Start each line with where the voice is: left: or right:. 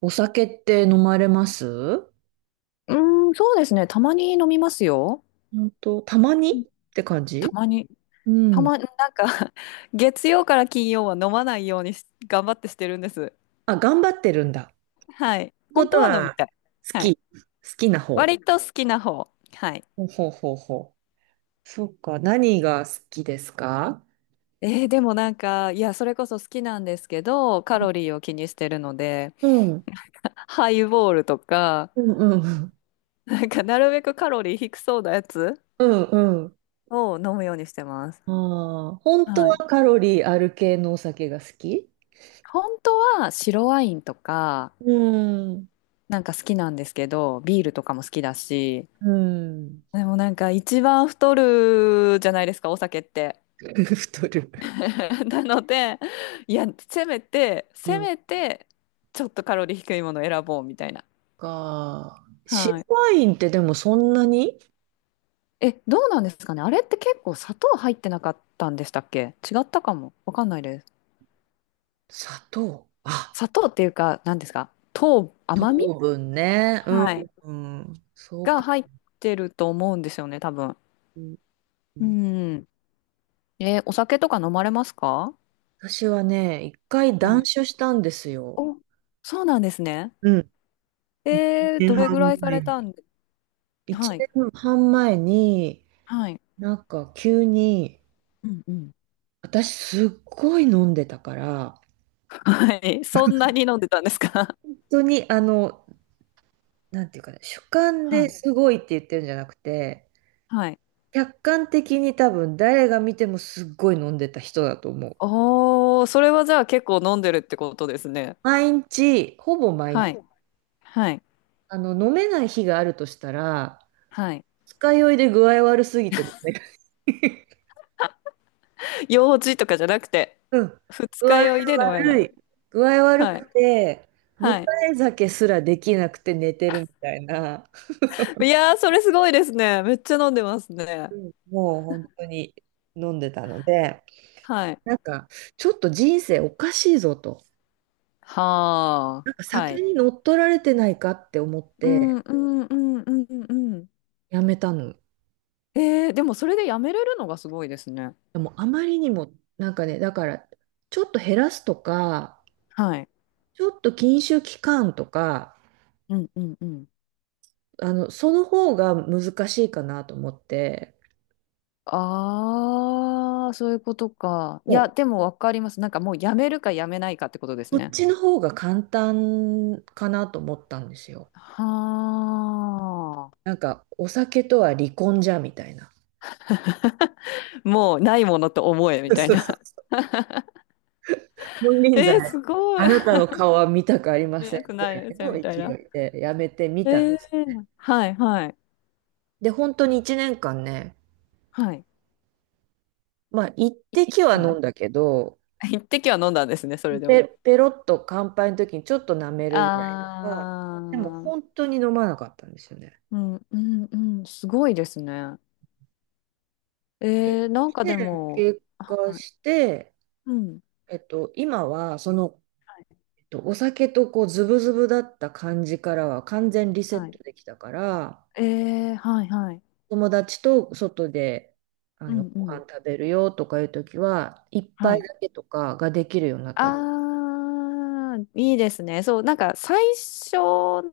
right: お酒って飲まれます？
left: うーん、そうですね。たまに飲みますよ。
right: 本当、たまにっ
left: うん。
right: て感
left: た
right: じ？
left: まに。
right: うん。
left: なんか 月曜から金曜は飲まないようにし頑張ってしてるんです。
right: あ、頑張ってるんだ。
left: はい。
right: こ
left: 本
right: と
left: 当は飲み
right: は、
left: たい。
right: 好
left: はい。
right: き。好きな方。
left: 割と好きな方。はい。
right: ほうほうほうほう。そっか。何が好きですか？
left: でもなんか、いや、それこそ好きなんですけど、カロリーを気にしてるので、
right: うん。
left: ハイボールとか、
right: うんうん。
left: なんか、なるべくカロリー低そうなやつ
right: うんうん。
left: を飲むようにしてます。
right: ああ、本当
left: は
right: は
left: い。
right: カロリーある系のお酒が好き？
left: 本当は白ワインとか、
right: うん。
left: なんか好きなんですけど、ビールとかも好きだし、
right: うん。
left: でもなんか一番太るじゃないですか、お酒って。
right: 太る。
left: なので、いや、せめて、せ
right: うん。
left: めて、ちょっとカロリー低いものを選ぼうみたいな。
right: か。白
left: はい。
right: ワインってでもそんなに？
left: どうなんですかね。あれって結構砂糖入ってなかったんでしたっけ違ったかも。わかんないです。
right: 砂糖。あ、
left: 砂糖っていうか、何ですか、糖、甘み、
right: 糖分ね。うん。
left: はい、
right: うん、そう
left: が
right: か。
left: 入ってると思うんですよね、多分。
right: うんう
left: う
right: ん、
left: ん。え、お酒とか飲まれますか？
right: 私はね、一回
left: は
right: 断
left: い。
right: 酒したんですよ。
left: お、そうなんですね。
right: うん、一年
left: どれぐら
right: 半
left: いさ
right: 前
left: れた
right: に。
left: んで、
right: 一
left: はい、
right: 年半前に、
left: はい、
right: なんか急に、
left: うんうん。
right: 私すっごい飲んでたから、
left: はい。そんなに飲んでたんですか？
right: 本当になんていうかね、主観
left: は
right: で
left: い。
right: すごいって言ってるんじゃなくて、
left: はい。
right: 客観的に多分誰が見てもすっごい飲んでた人だと思う。
left: おー、それはじゃあ結構飲んでるってことですね。
right: 毎日、ほぼ毎日、
left: はい、はい、
right: 飲めない日があるとしたら、
left: はい。
right: 二日酔いで具合悪すぎてダ
left: 用事とかじゃなくて、
right: うん。
left: 二
right: 具
left: 日
right: 合
left: 酔いで飲めない。
right: 悪い。具合悪
left: はい、
right: くて、迎
left: はい。
right: え酒すらできなくて寝てるみたいな、
left: いやー、それすごいですね。めっちゃ飲んでますね。
right: うん、もう本当に飲んでたので、
left: はい。
right: なんか、ちょっと人生おかしいぞと。
left: はあ、
right: なんか
left: は
right: 酒
left: い。
right: に乗っ取られてないかって思っ
left: うん、
right: て
left: うん、うん、うん、うん。
right: やめたの。
left: でもそれでやめれるのがすごいですね。
right: でもあまりにも、なんかね、だから、ちょっと減らすとか、
left: はい。
right: ちょっと禁酒期間とか、
left: うんうんうん。
right: その方が難しいかなと思って、
left: ああ、そういうことか。いや、
right: も
left: でもわかります。なんかもうやめるかやめないかってことです
right: う、こっ
left: ね。
right: ちの方が簡単かなと思ったんですよ。
left: はあ。
right: なんか、お酒とは離婚じゃ、みたいな。
left: もうないものと思えみ たい
right: そうそ
left: な。
right: う、金 輪際、
left: えー、すごい。
right: あなたの顔は見たくありません
left: なく
right: ぐ
left: ないよじゃ
right: ら
left: あみ
right: いの
left: たい
right: 勢
left: な。
right: いでやめてみたん
left: え
right: です。
left: ー、はいはい
right: で、本当に1年間ね、
left: はい。
right: まあ、一滴は
left: は
right: 飲
left: い。
right: んだけど、
left: 一滴は飲んだんですね、それでも。
right: ペロッと乾杯の時にちょっと舐めるぐらいとか、
left: あ
right: でも本
left: あ、
right: 当に飲まなかったんですよね。
left: うんうんうん、すごいですね。えー、なんかで
right: で、
left: も、
right: 経過
left: はい、
right: して、
left: うん。
right: 今は、
left: はい
right: お酒とこう、ズブズブだった感じからは完全リセッ
left: は
right: ト
left: い
right: できたから、
left: ええはいはい。
right: 友達と外で、
left: うんう
right: ご
left: ん。
right: 飯食べるよとかいうときは、一
left: は
right: 杯
left: い。
right: だけとかができるようになった。う
left: あー、いいですね。そう、なんか最初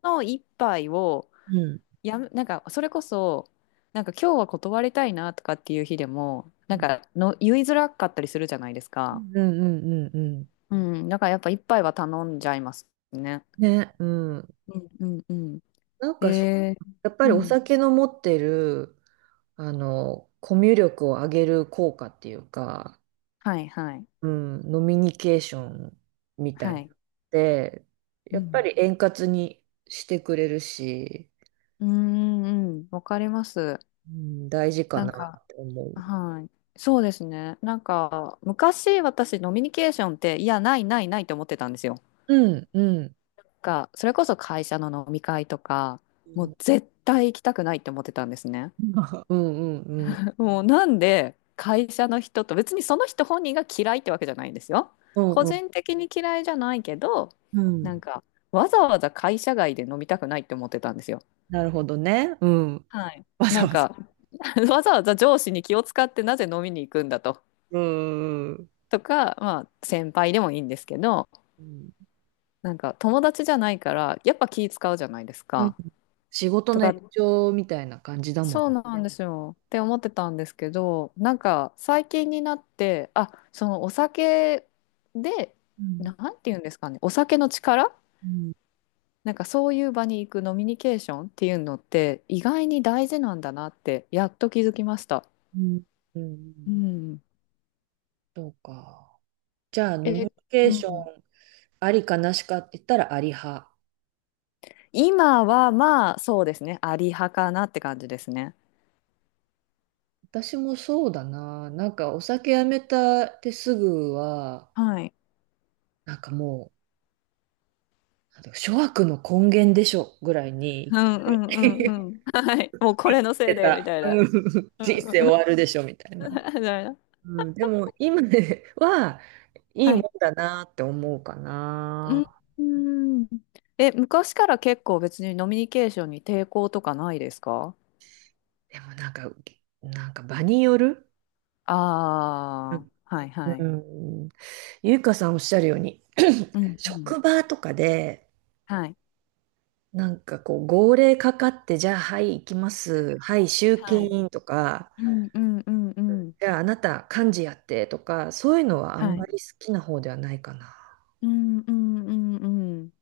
left: の一杯を、
right: ん。
left: なんかそれこそ、なんか今日は断りたいなとかっていう日でも、
right: う
left: なん
right: ん
left: かの言いづらかったりするじゃないです
right: う
left: か。
right: んうんうんうん。
left: うん、だからやっぱ一杯は頼んじゃいますね。
right: ね、うん。
left: うんうんうん。
right: なんかそ、
left: えー、
right: やっぱり
left: う
right: お
left: ん。
right: 酒の持ってる、コミュ力を上げる効果っていうか、
left: はいはい。
right: うん、ノミニケーションみたい
left: は
right: なの
left: い。
right: で、
left: う
right: やっぱ
left: ん。
right: り円滑にしてくれるし、
left: うーん、うん、わかります。
right: うん、大事か
left: なん
right: な
left: か、
right: って思う。
left: はい。そうですね。なんか、昔私、ノミニケーションって、いや、ないないないって思ってたんですよ。
right: うん、うん。
left: が、それこそ会社の飲み会とか、
right: う
left: もう
right: ん、
left: 絶対行きたくないって思ってたんですね。
right: うん、うん。
left: もうなんで、会社の人と、別にその人本人が嫌いってわけじゃないんですよ。
right: うん、
left: 個
right: うん。
left: 人的に嫌いじゃないけど、
right: うんう
left: なん
right: ん、
left: か、わざわざ会社外で飲みたくないって思ってたんですよ。
right: なるほどね。うん。
left: はい。
right: わ
left: な
right: ざ
left: ん
right: わざ。
left: か わざわざ上司に気を使ってなぜ飲みに行くんだと。
right: うん、うん。
left: とか、まあ、先輩でもいいんですけど、
right: うん
left: なんか友達じゃないからやっぱ気使うじゃないです
right: うん、
left: か。
right: 仕事
left: と
right: の延
left: か
right: 長みたいな感じだもん。
left: そうなんですよって思ってたんですけど、なんか最近になって、あ、そのお酒で、
right: うん、
left: なんて言うんですかね、お酒の力、
right: うん、
left: なんかそういう場に行くノミニケーションっていうのって意外に大事なんだなってやっと気づきました。
right: うん。う
left: う
right: ん、
left: ん、
right: そうか。じゃあ、ノミニ
left: え、う
right: ケーション
left: ん、
right: ありかなしかって言ったらあり派。
left: 今はまあそうですねありはかなって感じですね。
right: 私もそうだな。なんかお酒やめたってすぐは、
left: はい
right: なんかもう、なんだろう、諸悪の根源でしょぐらい
left: う
right: に、
left: んう
right: 言っ
left: んうんうん。はい。もうこれのせ
right: て
left: いで、み
right: た。
left: たい
right: う
left: な。
right: ん、
left: うん
right: 人
left: うん
right: 生終
left: う
right: わ
left: ん。
right: るでしょみたいな。
left: みたいな。
right: うん、でも今では、いい
left: はい。
right: もんだなって思うか
left: う
right: な。
left: んうん。昔から結構別にノミニケーションに抵抗とかないですか？
right: でもなんか、なんか場による。う
left: ああー、はいはい。
right: ん、うん、ゆうかさんおっしゃるように、
left: う んうん。
right: 職場とかで、
left: はい。
right: なんかこう、号令かかって、じゃあ、はい、行きます。はい、集
left: は
right: 金
left: い。
right: 員とか、
left: うんうんうんうん。
right: じゃあ、あなた、幹事やって、とか、そういうのはあん
left: は
right: ま
left: い。
right: り好きな方ではないかな。
left: うんうんうんうん。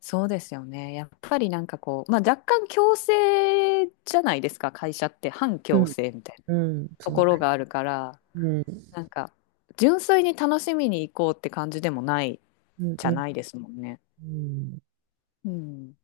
left: そうですよね。やっぱりなんかこう、まあ若干強制じゃないですか、会社って。反
right: う
left: 強
right: ん、
left: 制みたいな
right: うん、
left: と
right: そ
left: こ
right: う。
left: ろがあるから。
right: うん、
left: なんか、純粋に楽しみに行こうって感じでもない
right: うん、
left: じゃ
right: うん。
left: ないですもんね。
right: うん、
left: うん。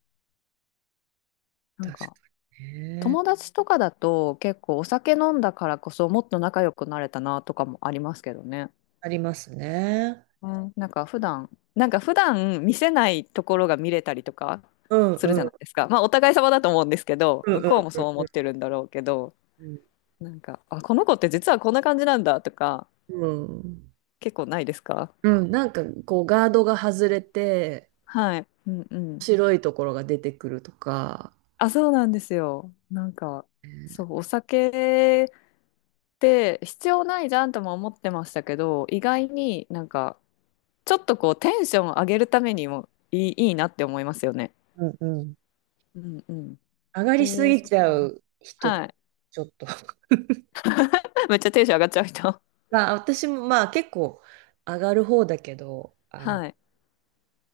left: なん
right: 確
left: か、
right: かにね。
left: 友達とかだと結構お酒飲んだからこそもっと仲良くなれたなとかもありますけどね。
right: ありますね。
left: うん、なんか普段見せないところが見れたりとか
right: うん
left: する
right: う
left: じゃ
right: ん
left: ないですか。まあお互い様だと思うんですけど、
right: うん
left: 向
right: うん
left: こうもそう
right: う
left: 思っ
right: ん
left: てるんだろうけど、
right: うん。
left: なんか、あ、この子って実はこんな感じなんだとか
right: うん、
left: 結構ないですか？
right: うん、なんかこうガードが外れて
left: はい。うんうん。
right: 白いところが出てくるとか、
left: あ、そうなんですよ。なんか、そう、
right: う
left: お酒って必要ないじゃんとも思ってましたけど、意外になんか、ちょっとこう、テンション上げるためにもいいなって思いますよね。
right: んうん、
left: うんうん。
right: 上がりす
left: えー、
right: ぎ
left: そっ
right: ちゃ
left: か。
right: う人、
left: はい。
right: ちょっと、
left: めっちゃテンション上がっちゃう人。
right: まあ、私もまあ結構上がる方だけど、
left: はい。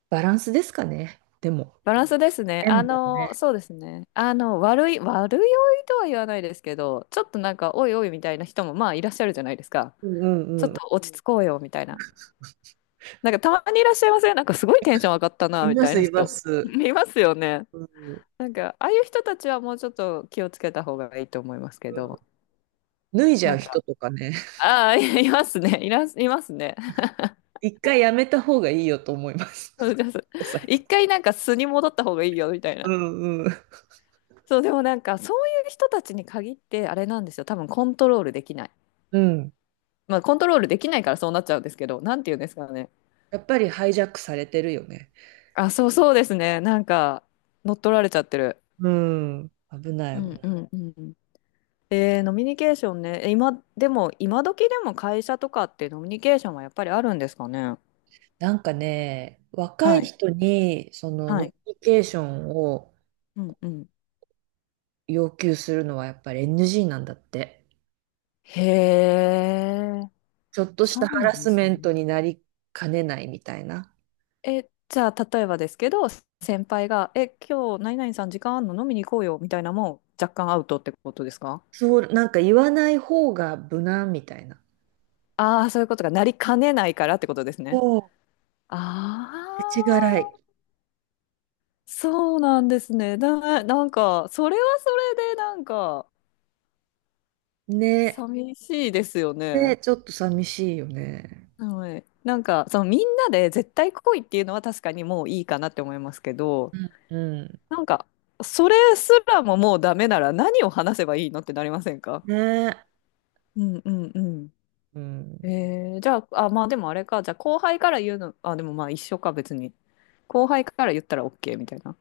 right: バランスですかね。でも。
left: バランスですね。
right: メンバーね。
left: そうですね。悪酔いとは言わないですけど、ちょっとなんか、おいおいみたいな人もまあいらっしゃるじゃないですか。
right: うんう
left: ちょっ
right: んう
left: と
right: ん。
left: 落ち着こうよみたいな。なんかたまにいらっしゃいません？なんかすごいテンション上がった
right: い
left: な、み
right: ま
left: たい
right: す、
left: な
right: いま
left: 人。
right: す。
left: いますよね。
right: うん、うん。
left: なんか、ああいう人たちはもうちょっと気をつけた方がいいと思いますけど。
right: 脱いじ
left: な
right: ゃう
left: ん
right: 人
left: か、
right: とかね。
left: ああ、いいますね。いますね。
right: 一回やめた方がいいよと思います。
left: そうです。
right: お酒。
left: 一回なんか素に戻った方がいいよ、みたい
right: う
left: な。
right: んうん。
left: そう、でもなんか、そういう人たちに限って、あれなんですよ。多分コントロールできない。
right: うん。
left: まあ、コントロールできないからそうなっちゃうんですけど、なんて言うんですかね。
right: やっぱりハイジャックされてるよね。
left: あ、そうそうですね。なんか、乗っ取られちゃってる。
right: うん。危な
left: う
right: い危な
left: んう
right: い。
left: んうん。えー、ノミニケーションね。今、でも、今時でも会社とかってノミニケーションはやっぱりあるんですかね。
right: なんかね、若
left: は
right: い
left: い。
right: 人にその
left: は
right: ノミ
left: い。
right: ニケーションを
left: うんうん。
right: 要求するのはやっぱり NG なんだって。
left: へえ、
right: ちょっとした
left: そう
right: ハラ
left: なんで
right: ス
left: す
right: メン
left: ね。
right: トになりかねないみたいな。
left: じゃあ、例えばですけど、先輩が、今日、何々さん時間あんの飲みに行こうよ、みたいなのも若干アウトってことですか？
right: そう、なんか言わない方が無難みたいな。
left: ああー、そういうことがなりかねないからってことですね。
right: そ
left: あ
right: う。世知辛
left: あ、
right: い。
left: そうなんですね。なんか、それはそれで、なんか、
right: ね。
left: 寂しいですよ
right: ね、
left: ね。
right: ちょっと寂しいよね。
left: はい。なんか、そのみんなで絶対来いっていうのは確かにもういいかなって思いますけど、
right: うん。うん。
left: なんか、それすらももうダメなら何を話せばいいのってなりませんか？
right: ね。
left: うんうんう
right: うん。
left: ん。じゃあ、あ、まあでもあれか、じゃあ後輩から言うの、あ、でもまあ一緒か別に。後輩から言ったら OK みたいな。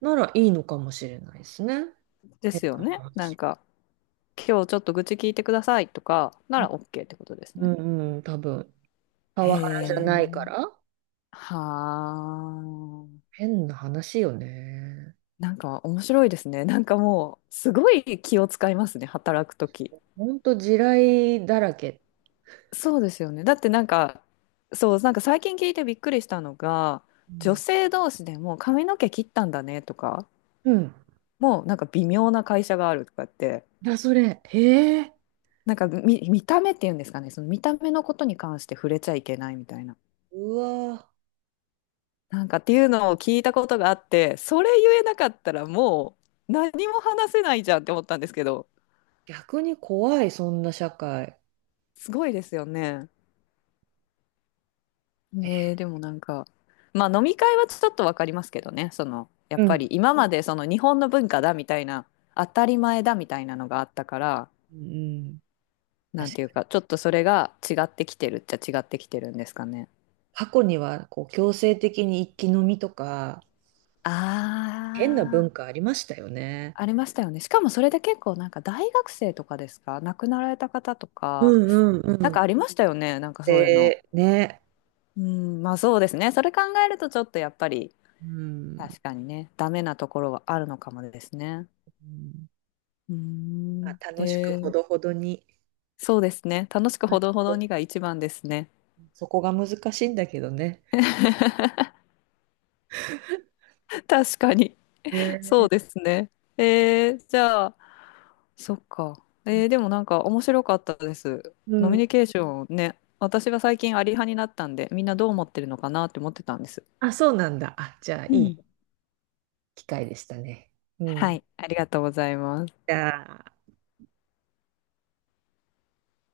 right: ならいいのかもしれないですね。
left: で
right: 変
left: すよ
right: な
left: ね。なん
right: 話。
left: か、今日ちょっと愚痴聞いてくださいとかなら OK ってことです
right: う
left: ね。
right: んうん、多分。パ
left: へ
right: ワハラじゃない
left: え。
right: から。
left: はあ。
right: 変な話よね。
left: なんか面白いですね。なんかもう、すごい気を使いますね、働くとき。
right: ほんと地雷だらけ。
left: そうですよね。だってなんか、そう、なんか最近聞いてびっくりしたのが、
right: う
left: 女
right: ん
left: 性同士でも髪の毛切ったんだねとか、
right: うん。
left: もうなんか微妙な会社があるとかって、
right: だ、それ。へえ。
left: なんか見た目っていうんですかね、その見た目のことに関して触れちゃいけないみたいな。
right: うわー、
left: なんかっていうのを聞いたことがあって、それ言えなかったらもう何も話せないじゃんって思ったんですけど、
right: 逆に怖い、そんな社会。
left: すごいですよね。ねえ、でもなんか、まあ飲み会はちょっとわかりますけどね、その、やっ
right: う
left: ぱ
right: ん。
left: り今までその日本の文化だみたいな、当たり前だみたいなのがあったから、
right: うん、
left: な
right: 確
left: ん
right: か
left: ていう
right: に。
left: か、ちょっとそれが違ってきてるっちゃ違ってきてるんですかね。
right: 過去には、こう、強制的に一気飲みとか、変な
left: あ
right: 文化ありましたよね。
left: あ、ありましたよね。しかもそれで結構なんか大学生とかですか、亡くなられた方と
right: う
left: か、
right: んうん
left: な
right: う
left: ん
right: ん。
left: かありましたよね、なんかそういうの。
right: で、ね。
left: うん、まあそうですね。それ考えるとちょっとやっぱり、
right: うん。
left: 確かにね、ダメなところはあるのかもですね。
right: うん、
left: うー
right: ま
left: ん。
right: あ、楽しくほ
left: で、
right: どほどに。
left: そうですね。楽しくほどほどにが一番ですね。
right: そこが難しいんだけどね。
left: 確かに。そ
right: ね。
left: うですね。じゃあ、そっか。でもなんか面白かったです。
right: う
left: ノミ
right: ん。
left: ニケーションね。私は最近アリ派になったんで、みんなどう思ってるのかなって思ってたんです。
right: あ、そうなんだ。あ、じゃあ、
left: う
right: い
left: ん。
right: い機会でしたね。う
left: は
right: ん。
left: い、ありがとうございます。
right: じゃあ。